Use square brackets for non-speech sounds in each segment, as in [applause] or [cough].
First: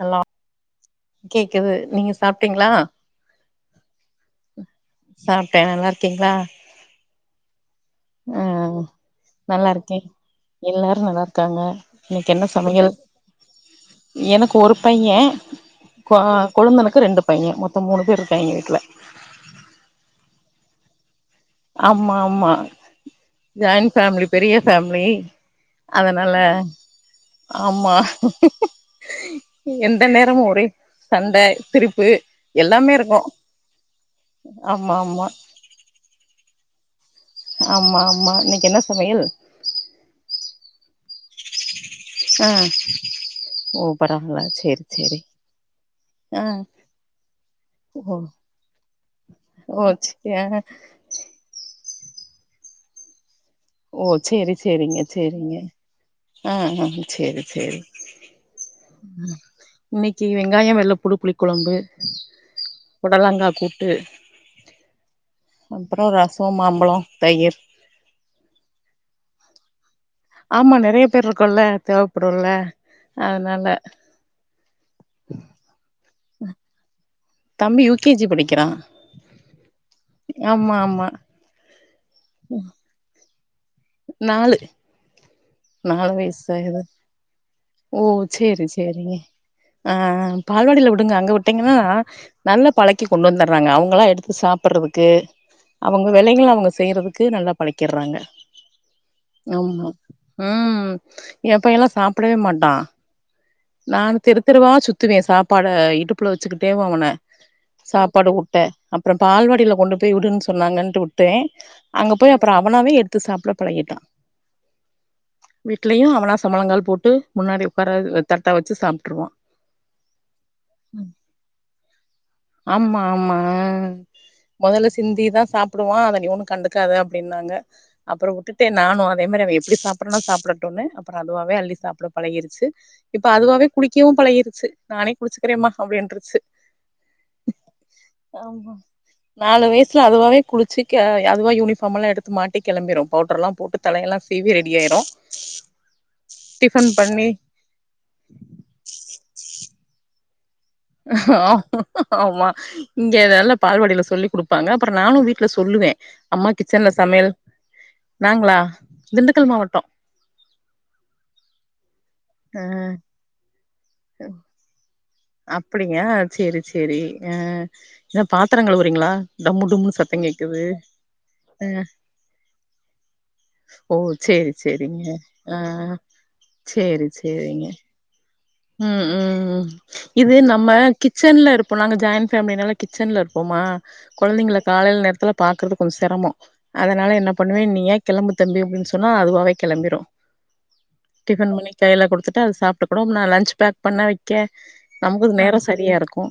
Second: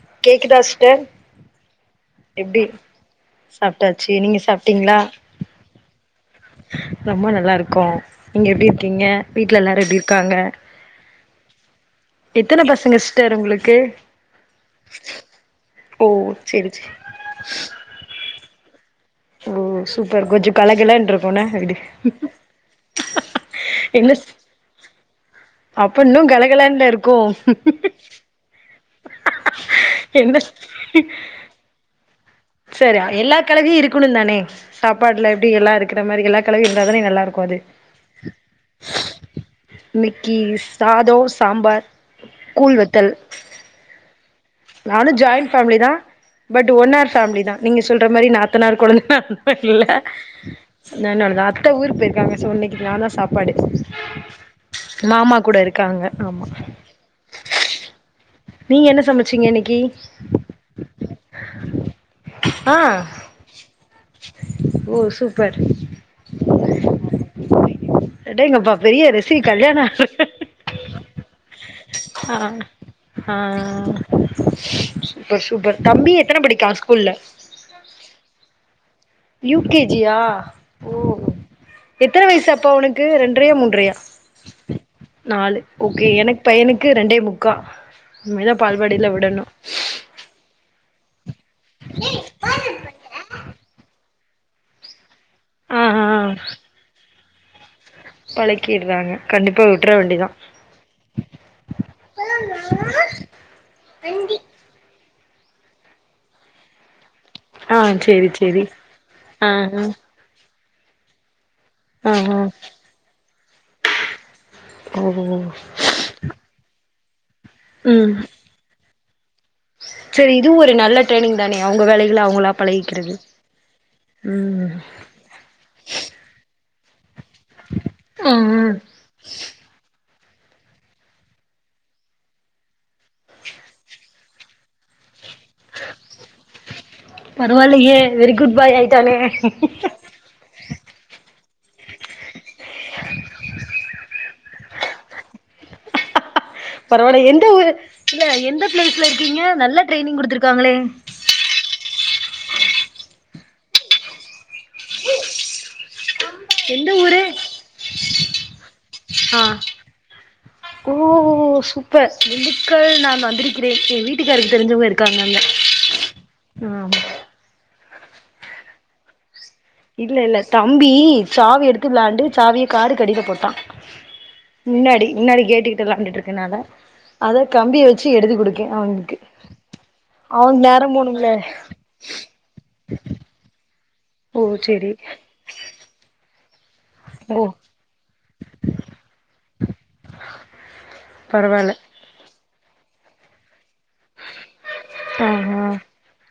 hello கேக்கு தா ஸ்டர் கேக்குது நீங்க எப்டி சாப்ட்டீங்களா சாப்ட்டாச்சு நீங்க சாப்ட்டீங்களா சாப்ட்டே நல்லா இருக்கீங்களா ரொம்ப நல்லாருக்கோ ஆ நீங்க எப்டி இருக்கீங்க வீட்டுல நல்லா எல்லாரு இருக்கே எப்டி இருக்காங்க எல்லாரு நல்லா இருக்காங்க இன்னைக்கு என்ன எத்தன சமையல் பசங்க ஸ்டர் உங்களுக்கு எனக்கு ஒரு பையே ஓ சேரி சேரி ரெண்டு பையே மொத்தோ மூணு பேரு இருக்காங்கே வீட்டுல ஓ சூப்பர் கொஞ்சு கலகலன்னுருக்கு என்ன ஆம்மா ஆம்மா ஜாயின் என்ன ஃபேமிலி பெரிய ஃபேமிலி அப்ப இன்னு அதனால கலகலன்ல இருக்கு ஆம்மா எந்த என்ன நேரமு ஒரே சண்ட சிரிப்பு எல்லாமே சேரி இருக்கு எல்லா கலவையு இருக்கணு தானே ஆமா ஆமா சாப்பாட்ல எப்டி எல்லா இருக்குற மாரி எல்லா கலவை இருந்தாதானே நல்லாருக்கு ஆமா ஆமா இன்னிக்கு என்ன சமையல் இன்னிக்கு சாதோ சாம்பார் ஆ கூழ் வத்தல் ஓ பொறமலாச் நானு ஜாயின் ஃபேமிலி தா பட் ஒன் ஆர் ஃபேமிலி தா நீங்க சொல்ற ஓ மாரி நாத்தனார் கொழுந்தனார் இல்ல ஓ ஆ நெனோடதுதா அத்த ஊருக்கு போயிருக்காங்க சொ இன்னிக்கு நா தா சாப்பாடு ஓ சேரி சேரிங்க மாமா சேரிங்க கூட இருக்காங்க ஆமா ஆ ஆ சேரி சேரி நீங்க என்ன இன்னிக்கு சமச்சீங்க இன்னைக்கி இன்னிக்கு வெங்காயோ வெள்ளப்பூடு புளி கொழம்பு ஆ புடலங்கா கூட்டு ஓ சூப்பர் அப்றோ ரச மாம்பழ தயிர் அடேங்கப்பா பெரிய ரெசி கல்யாண ஆ ஆமா நெறைய பேர் இருக்கோல்ல தேவப்படுல்ல ஆ அதனால சூப்பர் சூப்பர் தம்பி எத்தன படிக்கா ஸ்கூல்ல தம்பி யூ கே ஜி படிக்கிறா யூ கே ஜி யா ஆமா ஓ ஆமா எத்தன வயசு அப்போ அவனுக்கு ரெண்ரையா மூண் ரையா நாலு நாலு ஓகே நாலு எனக்கு வயசு ஆகுது பையனுக்கு ரெண்டே முக் க்கா ஓ இனிமே தா சேரி பால்வாடில சேரிங்க விடணு ஆ ஆ பால்வாடில விடுங்க அங்க விட்டீங்கனா நல்லா பழக்கி கொண்டு வந்துராறாங்க அவுங்களா எடுத்து சாப்புட்றதுக்கு ஆ ஆ அவுங்க வேலைகள அவுங்க செய்யறதுக்கு நல்லாப் பழக்கிறாங்க பழக்கிடுறாங்க கண்டிப்பா ஆமா விட்ற வேண்டிதா ம் எ பையலா சாப் டவே மாட்டா நானு தெரு தெருவா சுத் துவே சாப்பாட இடுப்புல வெச்சுக்கிட்டேவு அவன ஆ சேரி சாப்பாடு ஊட்ட சேரி அப்ற ஆ பால்வாடில ஆ கொண்டு போய் விடுன்னு சொன்னாங்கன்ட்டு விட்டே ஆ அங்க போய் அப்பற ஆ அவனாவே எடுத்து சாப்ட பழகிட்டா ஓ வீட் ட்லயு அவனா சமனங்கால் போட்டு முன்னாடி உக்கார தட்ட வெச்சு சாப்ட்ருவா சேரி இதுவு ஒரு நல்ல ட்ரைனிங் தானே அவுங்க வேலைகள அவுங்களா ஆமா பழகிக்கிறது ஆமா ம் மொதல்ல சிந்தி தா சாப் டுவா அத நீ ஒன்னு கண்டுக்காத அப்டின்னாங்க அப்பற ஆ ஆ விட்டுட்டே நானு அதே மாரி அவ எப்டி சாப் அப்பறன சாப்டட்டுன்னு அப்பற அதுவாவே அள்ளி சாப்புட பழகிருச்சு இப்ப அதுவாவே குளிக்கவு பழகிருச்சு நானே குளிச்சுக்கிறேம்மா அப்டின்றுச்சு பரவால்லயே வெரி குட் பாய் ஆயிட்டானே ட்டு அதுவாவே குளிச்சு கெ அதுவா யூனிஃபார்மெல்லா எடுத்து மாட்டி கெளம்பிரு பவுட்ருலா போட்டு தலயெல்லா சீ சீவி ரெடி ஆயிரு டிஃபன் பரவால்ல பண்ணி எந்த இல்ல எந்த பிளேஸ்ல இருக்கீங்க நல்லா ட்ரெனிங் குடுத்துருக்காங்களே ஆமா இங்க இதெல்லா பால்வாடில சொல்லி் குடுப் பாங்க அப்பற நானு வீட்ல சொல்லுவே அம்மா எந்த கிச்சன்ல ஊரு சமையல் நாங்களா திண்டுக்கல் மாவட்ட ஓஹோ சூப்பர் ஆ திண்டுக்கல் நா வந்திருக்கிறேன் எ வீட்டுக்காருக்கு தெரிஞ்சவ்ங்க இருக் அப்டிங்கா சேரி சேரி ஆ என்ன பாத்தரங் கழுவுறீங்களா டம்மு டும்முன்னு இல்ல சத்தம் இல்ல கேக்குது தம்பி சாவி அ எடுத்து வெளாண்டு சாவிய காருக்கு அடில போட்டா ஓ சேரி சேரிங்க முன்னாடி முன்னாடி ஆ கேட்டுக்கிட்ட வெளாண்டுட்ருக்கனால சேரி அத சேரிங்க கம்பிய வச்சு எடுத்து குடுத் ம் ம் இது நம்ம நேரம் போணும்ல கிச்சன்ல இருப்போ நாங்க ஜாயின் ஃபேம்லினால கிச்சன்ல இருப்போமா ஓ கொழந்தைங்கள செரி காலைல நேரத்துல பாக்குறது கொஞ்ச செரம அதனால என்ன ஓ பண்ணுவே நீயா கெளம்பு தம்பி அப்டின் சொன்னா அதுவாவே கெளம்பிரு டிஃபன் பண்ணி பரவால்ல கையில குடுதுட்டா அது சாப்டுக்கு நா லஞ்ச் பேக் பண்ண வெக் க்க நமக்கு இது நேர ஆஹா சரியா இருக்கு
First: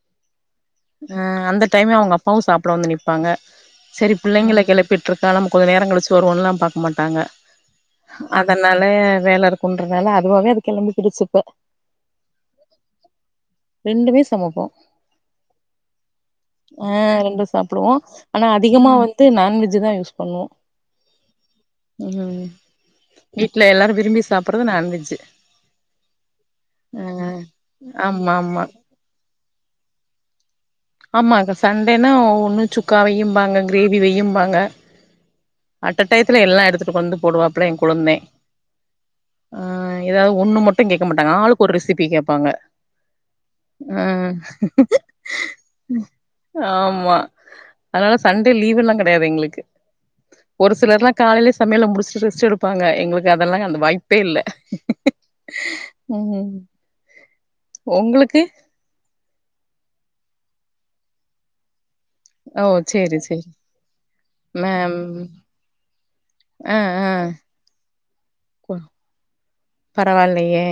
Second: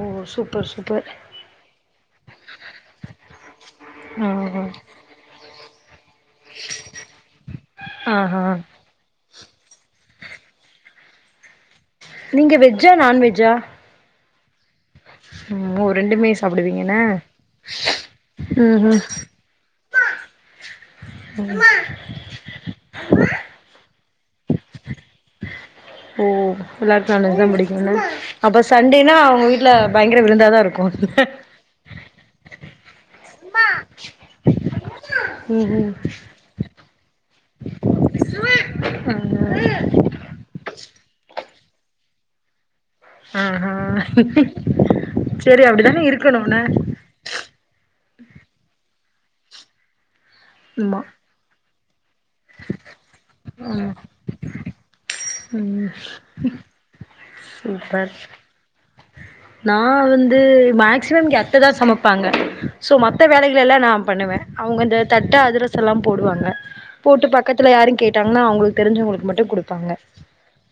ஓ சூப்பர் சூப்பர் ம் அந்த டைமே அவ்ங்க அப்பாவு சாப்ட வந்து நிப்பாங்க சேரி பிள்ளைங்கள ஆஹா கெளபிட்ருக்கா நம்ம கெஞ்ச நேரங் கழிச்சி வருவோன்லா பாக்க மாட்டாங்க ஆஹா அதனால வேல இருக்குன்றதால அதுவாவே அது கெளம்பிக் [unintelligible] கிடுச்சு இப்ப நீங்க வெஜ்ஜா நான்வெஜ்ஜா ரெண்டுமே சமப்போ ம் ஓ ரெண்டுமே சாப்டுவீங்க ஆ என்ன ரொம்ப சாப்டுவோ ஆன ம் அதிகமா ம் வந்து நான்வெஜ்ஜி தா யூஸ் பண்ணுவோ உம் ம் வீட்ல எல்லாரு விரும்பி சாப்பறது நான்வெஜ்ஜி ஓ எல்லாருக்கு நான்வெஜ் தா புடிக்கும்ல ஆமா அப்போ ஆமா சண்டேனா அவங்க வீட்ல பயங்கர விருந்தாதா இருக் ஆமா இப்ப சண்டேனா ஒன்னு சுக்கா வெயும்பாங்க கிரேவி வெயும்பாங்க ம் அட்ட டைத்துல எல்லா எடுதுட்டு வந்து போடுவா இப்ப தா எ கொழுந்த ஆ ம் எதாவது ஒண்ணு மட்டும் கேக்க மாட்டாங்க ஆளுக் ஒரு ரெசிப் பி கேபாங்க ஆஅ செரி அப்டிதானே இருகணும் ன ஆமா அதனால சண்டே லீவு லா கெடையாது எங்ளுக்கு ஒரு ஆமா சிலர்ல்லா காலையிலே சமையல முடிச்சிட்டு ரெஸ்ட் எடுபாங்க எங்ளுக்கு அதெல்லா அந்த வாய்ப்பே இல்ல ம் ம் சூப்பர் உங்களுக்கு நா வந்து மேக்சிமம் இங்க அத்ததா சமப் பாங்க ஓ சோ சேரி மத்த சேரி வேலைகள் எல்லா நா பண்ணுவே அவங்க மேம் இந்த தட்ட அதிரசல்லா போடுவாங்க ஆ ஆ போட்டு பக் கத்துல யாரு கேட்டாங்கன்னா அவங்ளுக்கு தெரிஞ்சவங்ளுக்கு மட்டு குடுபாங்க பரவால்லையே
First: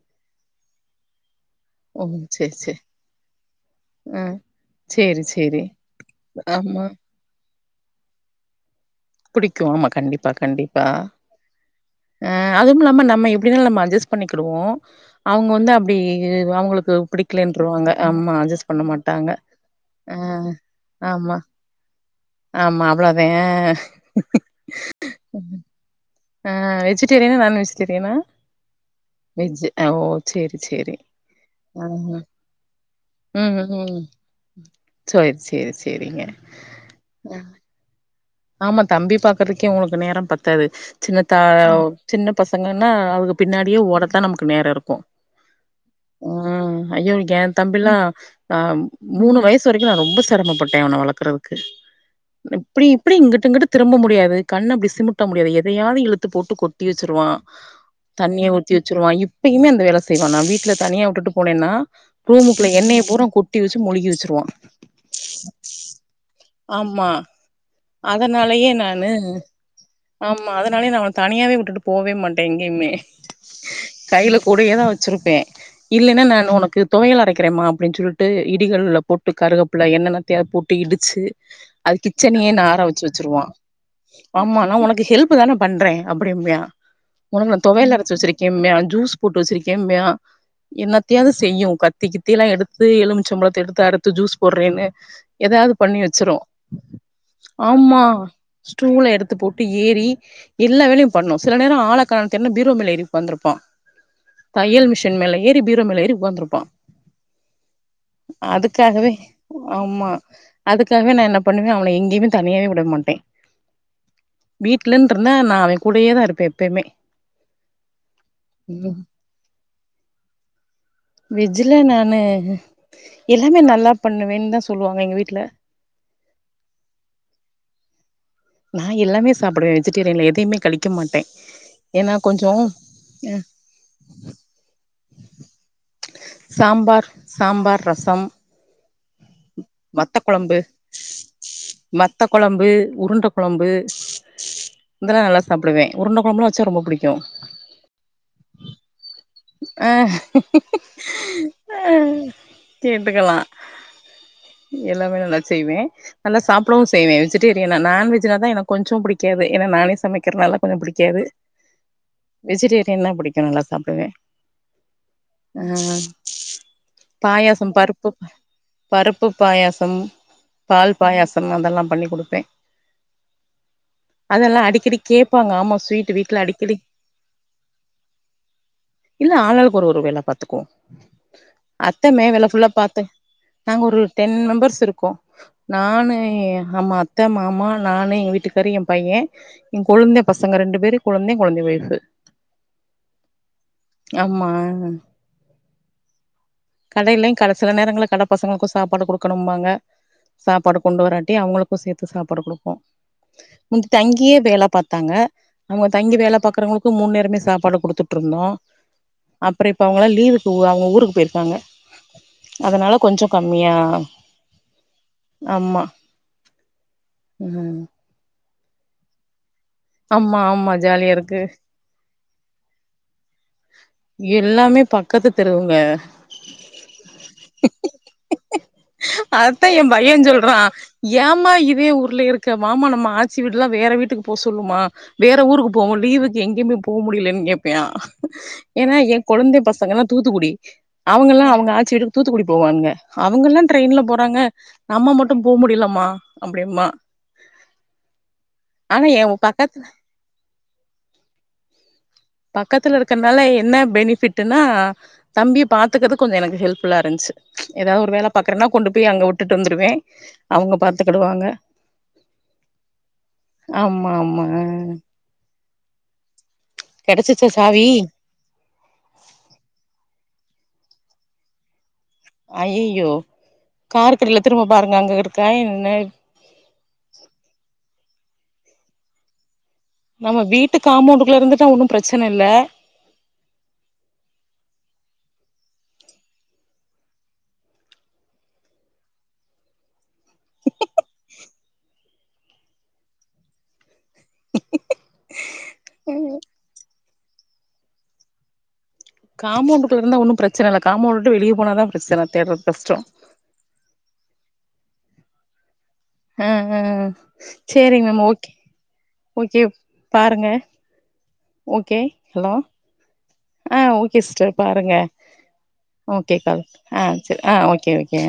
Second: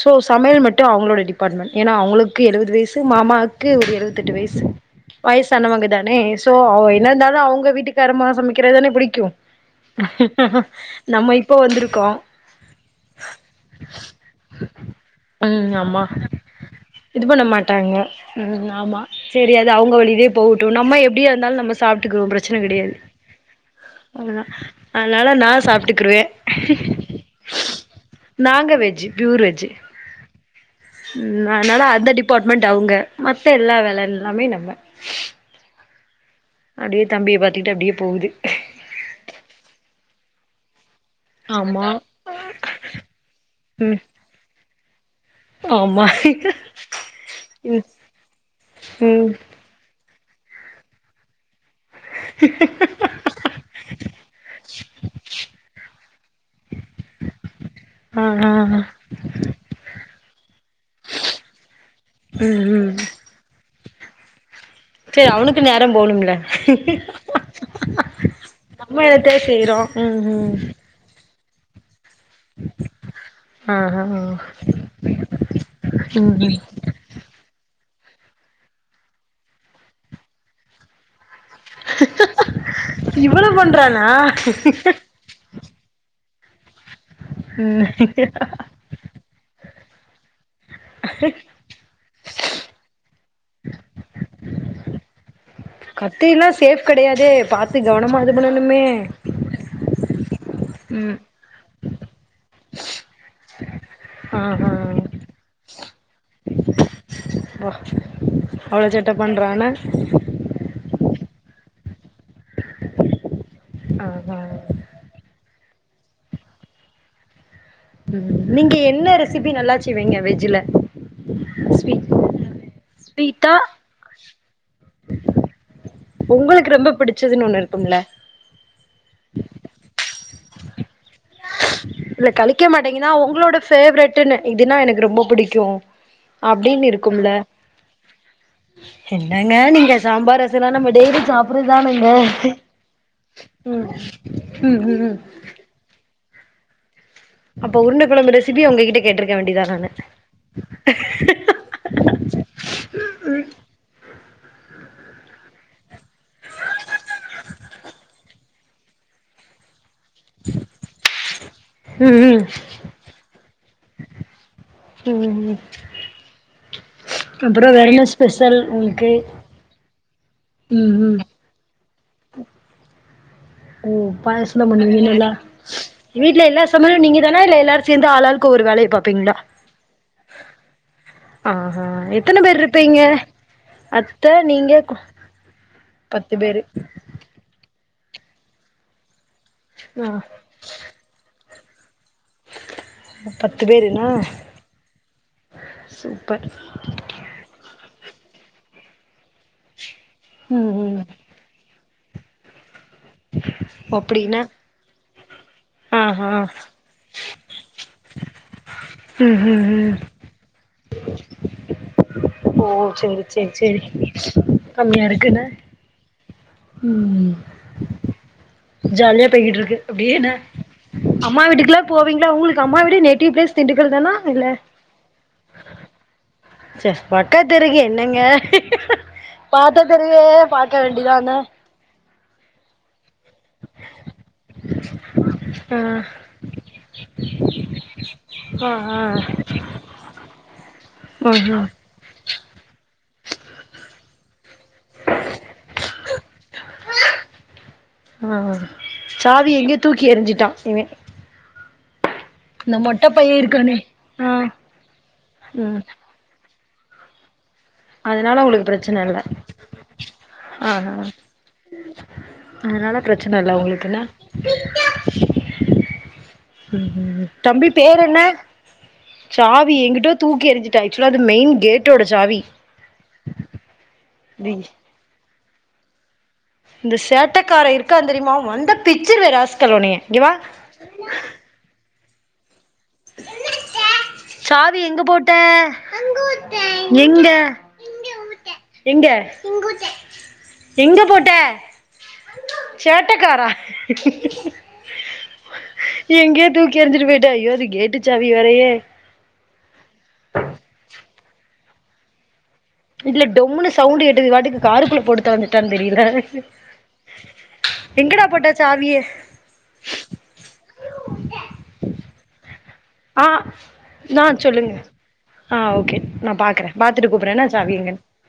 சோ சமையல் மட்டும் அவங்ளோட டிபார்ட்மெண்ட் ஏனா ஓ அவங்ளுக்கு சேரி எழுபது சேரி வய்சு மாமாவுக்கு ஒரு ஆ எழுவத்தெட்டு வய்சு சேரி சேரி வயசானவங்க தானே சோ ஆமா அவங்க இது என்ன இருந்தாலு அவங்க வீட்டுக்காரம்மா சமைக்கிறதுதானே புடிக் புடிக்கு ஆமா கண்டிப்பா கண்டிப்பா நம்ம இப்போ வந்திருக்கோ அ அதுவும் இல்லாம நம்ம எப்டினா நம்ம அஜ்ஜஸ் பண்ணிகிடுவோ அவங்க வந்து ம் அப்டி அவங்களுக்கு பிடிக்கலேன்றோ டாங்க ஆமா செரி அது அவங்க ஆ வழியிலே போகட்டு நம்ம எப்டியா ஆமா இருந்தாலு நம்ம சாப்ட்டுகுரு பிர ச்சன ஆமா கெடையாது அவ்ளோதே அது நா அதனால நா சாப்ட்டுகுருவே ஆ வெஜிடேரியனா நான் வெஜ்ஜிடேரியனா நாங்க வெஜ்ஜு பியூர் வெஜ்ஜு ஓ செரி செரி அதனால அந்த டிபார்ட்மெண்டட் அவங்க மத்த ம் எல்லா ம் வேலைலாமே நம்ப சேரி சேரி செரிங்க அப்டியே தம்பிய பாத்துட்டு அப்டியே போகுது ஆமா தம்பி பாக்கறதுகே உங்ளுக்கு நேரம் பத்தாது சின்ன தா ஆமா சின்ன பசங்கன்னா அங்க பின்னாடியே ம் ஓடத்தா நமக்கு நேர இருக்கு ஆமா உம் ஐயோ எ ம் தம்பில்லா ஆ ம் மூணு வய்ஸ் சு வரைக்கு நா ரொம்ப சிரமப்பட்டே இவன வளரக்கறதுக்கு எப்டி அப்டி இங்கிட்டு இங்கிட்டு திரும்ப முடியாது கண்ணு அப்டி சிமிட்ட முடியாது எதையாவது இழுத்து போட்டு கொட்டி வெச்சுருவா ஆ ஆ தண்ணிய ஊத்தி ஆ வெச்சுடுவா இப்பயுமேந்த வேலை செய்வா நா வீட்ல தனியா விட்டுட்டு போனேன்னா ம் ரூமுக்குள்ள எண்ணெய பூரா கொட்டி வெச்சு மொழுகி வெச்சருவா செரி அவனுக்கு நேரம் போனும்ல அதனாலேயே நானு செய்றோ ம் ஆமா ம் அதனாலயே நானு அவன தனியாவே விட்டுட்டு போவே மாட் டே எங்கயுமே ஆ ஆ ஆ கையில கூடேயேதா வெச்சிருப்பே இல்லன்னா ம் நா ம் உனக்கு தொவையல் அரைக்கிறேம்மா அப்டின் சொல்லிட்டு இடிகள்ல போட்டு கருவேப்பில எண்ணெ எண்ணெத்தையோ போட்டு இடிச்சு அது கிச்சனையே நார வெச்சு வெச்சிருவா இவ்வளவு பண்றானா ஆமா நா உனக்கு ஹெல்ப் தானே பண்றே அப்டிம்பா உனகு நா ம் தொவையல் அரைச்சு வெச்சிருக்கேம்பே அ ஜீஸ் போட்டு வெச்சிருக்கேன்ம்பா என்னாத்தையாவது செய்யும் உக்கா கத்தி கித்தி எல்லா எடுத்து எலுமிச்சம்பளத்த எடுத்து அறுத்து ஜீஸ் போடுறேன்னு எதாவது கத்தில்லா சேஃப் கெடையாதே பாத்து ஆமா கவனமா இது பண்ணணுமே ஸ்டூல எடுத்து போட்டு ஏறி எல்லா வேலையு ம் பண்ணு சில நேரோ ஆளக் காணோ தேடுனா பீரோ மேல்லா ஏறி ஒக்கந்திருப்பா ஆ ஆ தையல் மிஷின் கட்டில் மேல ஏறி பீரோ மேல ஏறி உக்காந்துருப்பா வா அவ்ளோ அதுக்காகவே சேட்ட பண்றானா ஆமா அதுக்காகவே நா என்ன பண்ணுவே அவன எங்கேயுமே தனியாவே விட மாட்டே ஆ ஆ வீட் லன்ருந்தா நா அவே கூடயேதா இருப்பே எப்பயுமே நீங்க ம் என்ன ரெசிபி நல்லாச் செய்வீங்க வெஜ்ஜுல வெஜ்ல ஸ்வீட் நானு ஸ்வீட்டா எல்லாமே நல்லா பண்ணுவேன்னு தா சொல்லுவாங்க எங்க வீட்ல உங்களுக்கு ரொம்ப புடிச்சதுன்னு ஒன்னு இருக்கும்லா நா எல்லாமே சாப்டுவே வெஜிடேரியன்ல எதையுமே கழிக்க மாட்டே ஏன்னா இல்ல கொஞ்சோ கழிக்க மாட்டீங்கன்னா அ உங்களோட பேவரெட்ன்னு இதுன்னா எனக்கு ரொம்ப புடிக்கு சாம்பார் சாம்பார் ரசம் என்னங்க நீங்க வத்த சாம்பார் கொழம்பு ரசம்ல்லா நம்ப டெய்லி சாப் வத்த கொழம்பு உருண்ட கொழம்பு ம் ம் ம் ம் இதெல்லா நல்லா சாப்டுவே உருண்ட கொழம்பல வச்ச ரொம்ப புடிக்கு அப்ப உருண்ட கொழம்பு ரெசிபி உங்ககிட்ட கேட்டிருக்க வேண்டிதா நானு அ கேட்டுக்கலா எல்லாமே நல்லா செய்வே நல்லா சாப் டவு செய்வே வெஜ்டரியனா நான்வெஜ்னாதா எனக்கு கொஞ்சோ புடிக்காது ஏனா நானே சமைக்கிறனாலா கொஞ்சோ பிடிக்காது ம் வெஜிடேரியன்னா புடிக்கு நல்லா சாப்டுவே ம் ம் ம் ஆ அப்றோ பாயாசம் வேற என்ன பருப்பு ஸ்பெஷல் உங்களுக்கு பருப்பு பாயாசம் ம் பால் ம் பாயாச [unintelligible] அதெல்லா பண்ணி குடுப்பே ஓ அதெல்லா பாயசம்ல அடிக்கடி பண்ணுவீங்ளா கேப்பாங்க ஆமா ஸ்வீட் வீட்ல எல்லா அடிக்கடி சமையலு நீங்க தானா இல்ல எல்லாரு சேந்து ஆளாளுக்கு ஒரு வேலைய பாப் இல்ல ஆளாளுக்கு ஒரு ஒரு வேல பாத்துக்குவோ ஆஹா அத்த மே எத்தன வேல பேர் ஃபுல்லா இருப்பீங்க பாத்து நாங்க ஒரு அத்த டென் நீங்க மெம்பர்ஸ் இருக்கோ நானு பத்து எ பேரு ஆமா அத்த மாமா நானு ஏ வீட்டுக்காரு ஏ பைய ஏ ஆ கொழுந்தே பச பசங்க ரெண்டு பேரு கெழுந்தே கெழுந்தே ஓஃய்பு பத்து பேருனா ஆமா சூப்பர் கடையில கட சில நேரங்கள்ல கட பசங்களுக்கு சாப்பாடு குடுக்கனும்பாங்க ம் சாப்பாடு கொண்டு ம் வராட் கு சேத்து சாப்பாடு குடுக்கனு முந்தி தங்கியே அப்டின்னா வேல பாத்தாங்க அவுங்க தங்கி ஆஹா வேல பாக்குறவங்களுக்கு மூணு நேரமே சாப்பாடு குடுத்துட்டு இருந்தோ ம் ம் அப்பற இப்ப ம் அவுங்கங்களா லீவுக்கு அவுங்க ஊருக்கு போயிருக்காங்க ஓ அதனால சேரி கொஞ்சோ சேரி கம்மியா சேரி கம்மியா இருக்குன்ன ஆமா ம் ஜாலியா போய்கிட்டுருக்கு அப்டியென்னா ஆமா ஆமா ஜாலியா இருக்கு அம்மா வீட்டுக்குல்லா போவீங்களா உங்களுக்கு அம்மா வீடு நேட்டிவ் பிளேஸ் திண்டுக்கல் தானா இல்ல எல்லாமே பக்கத்து தெருவுங்க செ பக்காது தெருக்கு என்னங்க அத்தா ஏ பாத்த பைய தெருவே சொல்றா பாக்க வேண்டிதான ஏமா இதே ஊர்ல இருக்க வாமா நம்ம ஆச் சி வீட்ல்லா வேற வீட்டுக்கு போக சொல்லுமா வேற ஊருக்கு போவோ ஆ லீவுக்கு எங்கேயுமே போ முடியலன்னு கேப்பியா ஏனா ஏ ஆ கொழுந்தே பசங்கல்லா தூத்துக்குடி ஆ அவுங்கல்லா ஆ அவுங்க ஆச்சி வீட்டுக் தூத்துக்குடி போவ்வாங்க அவுங்கல்லா ரெயின்ல போறாங்க நம்ம மட்டு போ முடியலாமா அப்டிம்பா ஆ ஆனா எ சாவி பக்கத்து எங்கேயோ தூக்கி எரிஞ்சிட்டா இவே பக்கத்துல இருக்கறனால பைய இருக்கானே என்ன ஆ பெனிஃபிட்டுனா தம்பிய ம் பாத்துக் அது கொஞ்சோ எனக்கு ஹெல்ப் ஃபுல்லா இருந்துச்சி ஏதாவது ஒரு வேலை அதனால பாக்குறேன்னா உங்களுக்கு கொண்டு பிரச்சன போய் இல்ல அங்க விட்டுட்டு வந்துருவே ஆ அவங்க ஆ பாத்துக்கிடுவாங்க அதனால பிரச்சனை இல்ல உங்களுக்கு என்ன ஆமா ஆமா ம் ம் கெடச்சிச்சா தம்பி சாவி பேர் என்ன சாவீ எங்குட்டோ தூக்கி எறிஞ்சிட்டா ஆக்சுவலா அது மெயின் கேட் அய்யய்யோ கார்கடில தி திரும்ப பாருங்க அங்க இருக்கா என்ன இந்த சேட்டக்காரே இருக்கா தெரியுமா வந்த பிச்சுருவே ராஸ்கேல் உன்னய நம்ம வீட்டு காம்பவுண்டுக்குள்ள இருந்துட்டா ஒன்னு பிரச்சனை இல்ல [inaudible] சாவி எங்க போட்ட எங்க எங்க எங்க போட்ட சேட்ட காரா எங்கயோ தூக்கி எறிஞ்சிட்டு போயிட்டா ஐயோ அது கேட்டு சாவி வேறயே காம்பவுண்ட் குள்ள இருந்தா ஒன்னு பிரச்சனை இல்ல காம்பவுண்ட விட்டு வெளிய போனாதா பிரச்சனை தேட்றது கஷ்டோ இல்ல டொம்முன்னு சவுண்ட் கேட்டது இது வாட்டுக்கு காருக்குள்ள போட்டு தொலஞ்சுட்டான்னு தெரியல ஆ ஆ சேரிங்க மேம் எங்கடா ஓகே போட்டா சாவிய ஓகே பாருங்க ஓகே ஹலோ ஆ ஆ ஓகே நா சிஸ்டர் சொல்லுங்க பாருங்க ஆ நா ஓகே கால் பாக்குறே ஆ பாத்துட்டு கூப்புட்றே சரி என்ன ஆஹ சாவி ஓகே எங்கன்னு ஓகே